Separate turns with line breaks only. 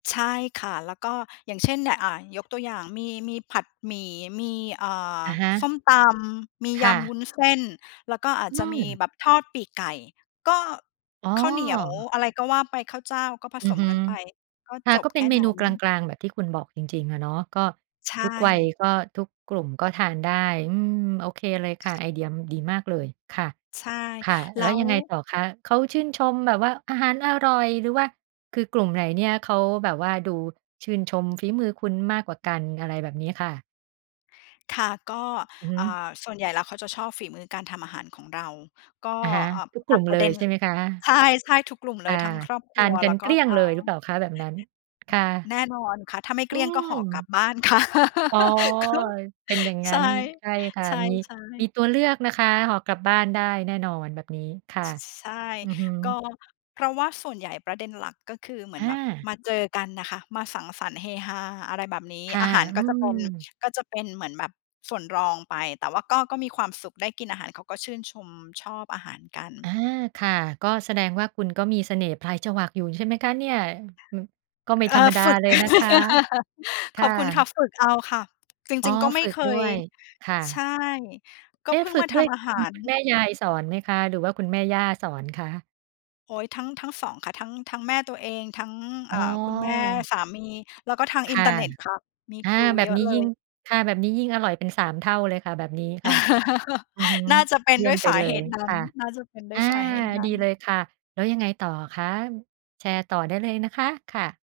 ใช่ค่ะ แล้วก็อย่างเช่น น อ่า ยกตัวอย่างมี มีผัดหมี่ มี อ่า
อะฮะ
ส้มตำ มี
ค
ย
่
ำว
ะ
ุ้นเส้น แล้วก็อาจ
อ
จะมี
ืม
แบบทอดปีกไก่ ก็
อ๋อ
ข้าวเหนียว อะไรก็ว่าไป ข้าวเจ้า ก็ผ
อ
ส
ือ
ม
ฮึ
กันไป ก็
ค่
จ
ะ ก
บ
็เ
แ
ป
ค
็น
่
เม
นั
น
้
ูกล
น
าง ๆ แบบที่คุณบอกจริง ๆ อะเนาะ ก็
ใช
ทุกวัย
่
ก็ทุกกลุ่ม ก็ทานได้ อืม โอเคเลยค่ะ ไอเดียดีมากเลยค่ะ
ใช่
ค่ะ
แล
แล
้
้ว
ว
ยังไงต่อคะ เขาชื่นชมแบบว่าอาหารอร่อย หรือว่า คือกลุ่มไหนเนี่ยเขาแบบว่าดูชื่นชมฝีมือคุณมากกว่ากัน อะไรแบบนี้ค่ะ?
ค่ะ ก็
อือฮ
อ่า
ึ
ส่วนใหญ่แล้วเขาจะชอบฝีมือการทำอาหารของเรา ก็
อะฮะ
อ
ทุกก
ต
ล
ั
ุ่
ด
ม
ป
เ
ร
ล
ะเด
ย
็น
ใช่ไหมคะ?
ใช่ ๆ ทุกกลุ่มเ
ค
ล
่
ย
ะ
ทั้งครอบค
ท
รั
าน
ว
กั
แล้
น
ว
เ
ก
ก
็
ลี้ยง
ทั
เ
้
ล
ง
ยหรือเปล่าคะ? แบบนั้น ค่ะ
แน่นอนค่ะ ถ้าไม่เ
อ
ก
ื
ลี้ยงก็ห่อกล
ม
ับบ้าน ค่ะ
อ๋อ เป็นอย่างง
ใ
ั
ช
้
่
น ใช่ค่ะ
ใช
มี
่
มี
ๆ
ตัวเลือกนะคะ ห่อกลับบ้านได้แน่นอนแบบนี้ ค่ะ
ช ใช่
อือฮ
ก็
ึ
เพราะว่าส่วนใหญ่ ประเด็นหลักก็คือเหมือ
อ
นแบบ
า
มาเจอกันน่ะค่ะ มาสังสรรค์ เฮฮา อะไรแบบนี้
ค่ะ
อาหาร
อื
ก็จะเป็น
ม
ก็จะเป็นเหมือนแบบส่วนรองไป แต่ว่าก็ ก็มีความสุข ได้กินอาหาร เขาก็ชื่นชม ชอบอาหารกั
อา
น
ค่ะ ก็แสดงว่าคุณก็มีเสน่ห์ปลายจวักอยู่ใช่ไหมคะเนี่ย? อ ก็ไม่
เอ
ธรรม
อ
ดา
ฝึก
เลยนะคะ ค
ข
่
อบคุณค่ะ
ะ
ฝึกเอาค่ะ จ
อ๋อ
ริง ๆ ก็ไม
ฝ
่
ึก
เค
ด้
ย
วยค่
ใช
ะ
่ ก็
เอ๊
เ
ะ
พิ่ง
ฝึ
ม
ก
าท
ด้วย
ำอา
ค
ห
ุณ
าร
คุณแม่ยายสอนไหมคะ หรือว่าคุณแม่ย่าสอนคะ?
โอ้ย ทั้ง ทั้ง 2 ค่ะ ทั้ง ทั้งแม่ตัวเอง ทั้ง
อ๋
อ่า คุณแม่
อ
สามี แล้วก็ทาง
ค
อิน
่ะ
เทอร์เน็ตค่ะ มี
อา
ครู
แบ
เย
บ
อ
น
ะ
ี้
เล
ยิ่ง
ย
ค่ะ แบบนี้ยิ่งอร่อยเป็น 3 เท่าเลยค่ะ แบบนี้ค่ะ อือฮึ
น่าจะเป็น
เยี่
ด
ย
้ว
ม
ย
ไป
สา
เล
เห
ย
ตุนั
ค
้น
่ะ
น่าจะเป็นด
อ
้ว
า
ยสาเหตุน
ด
ั
ี
้น
เลยค่ะ แล้วยังไงต่อคะ? แชร์ต่อได้เลยนะคะ ค่ะ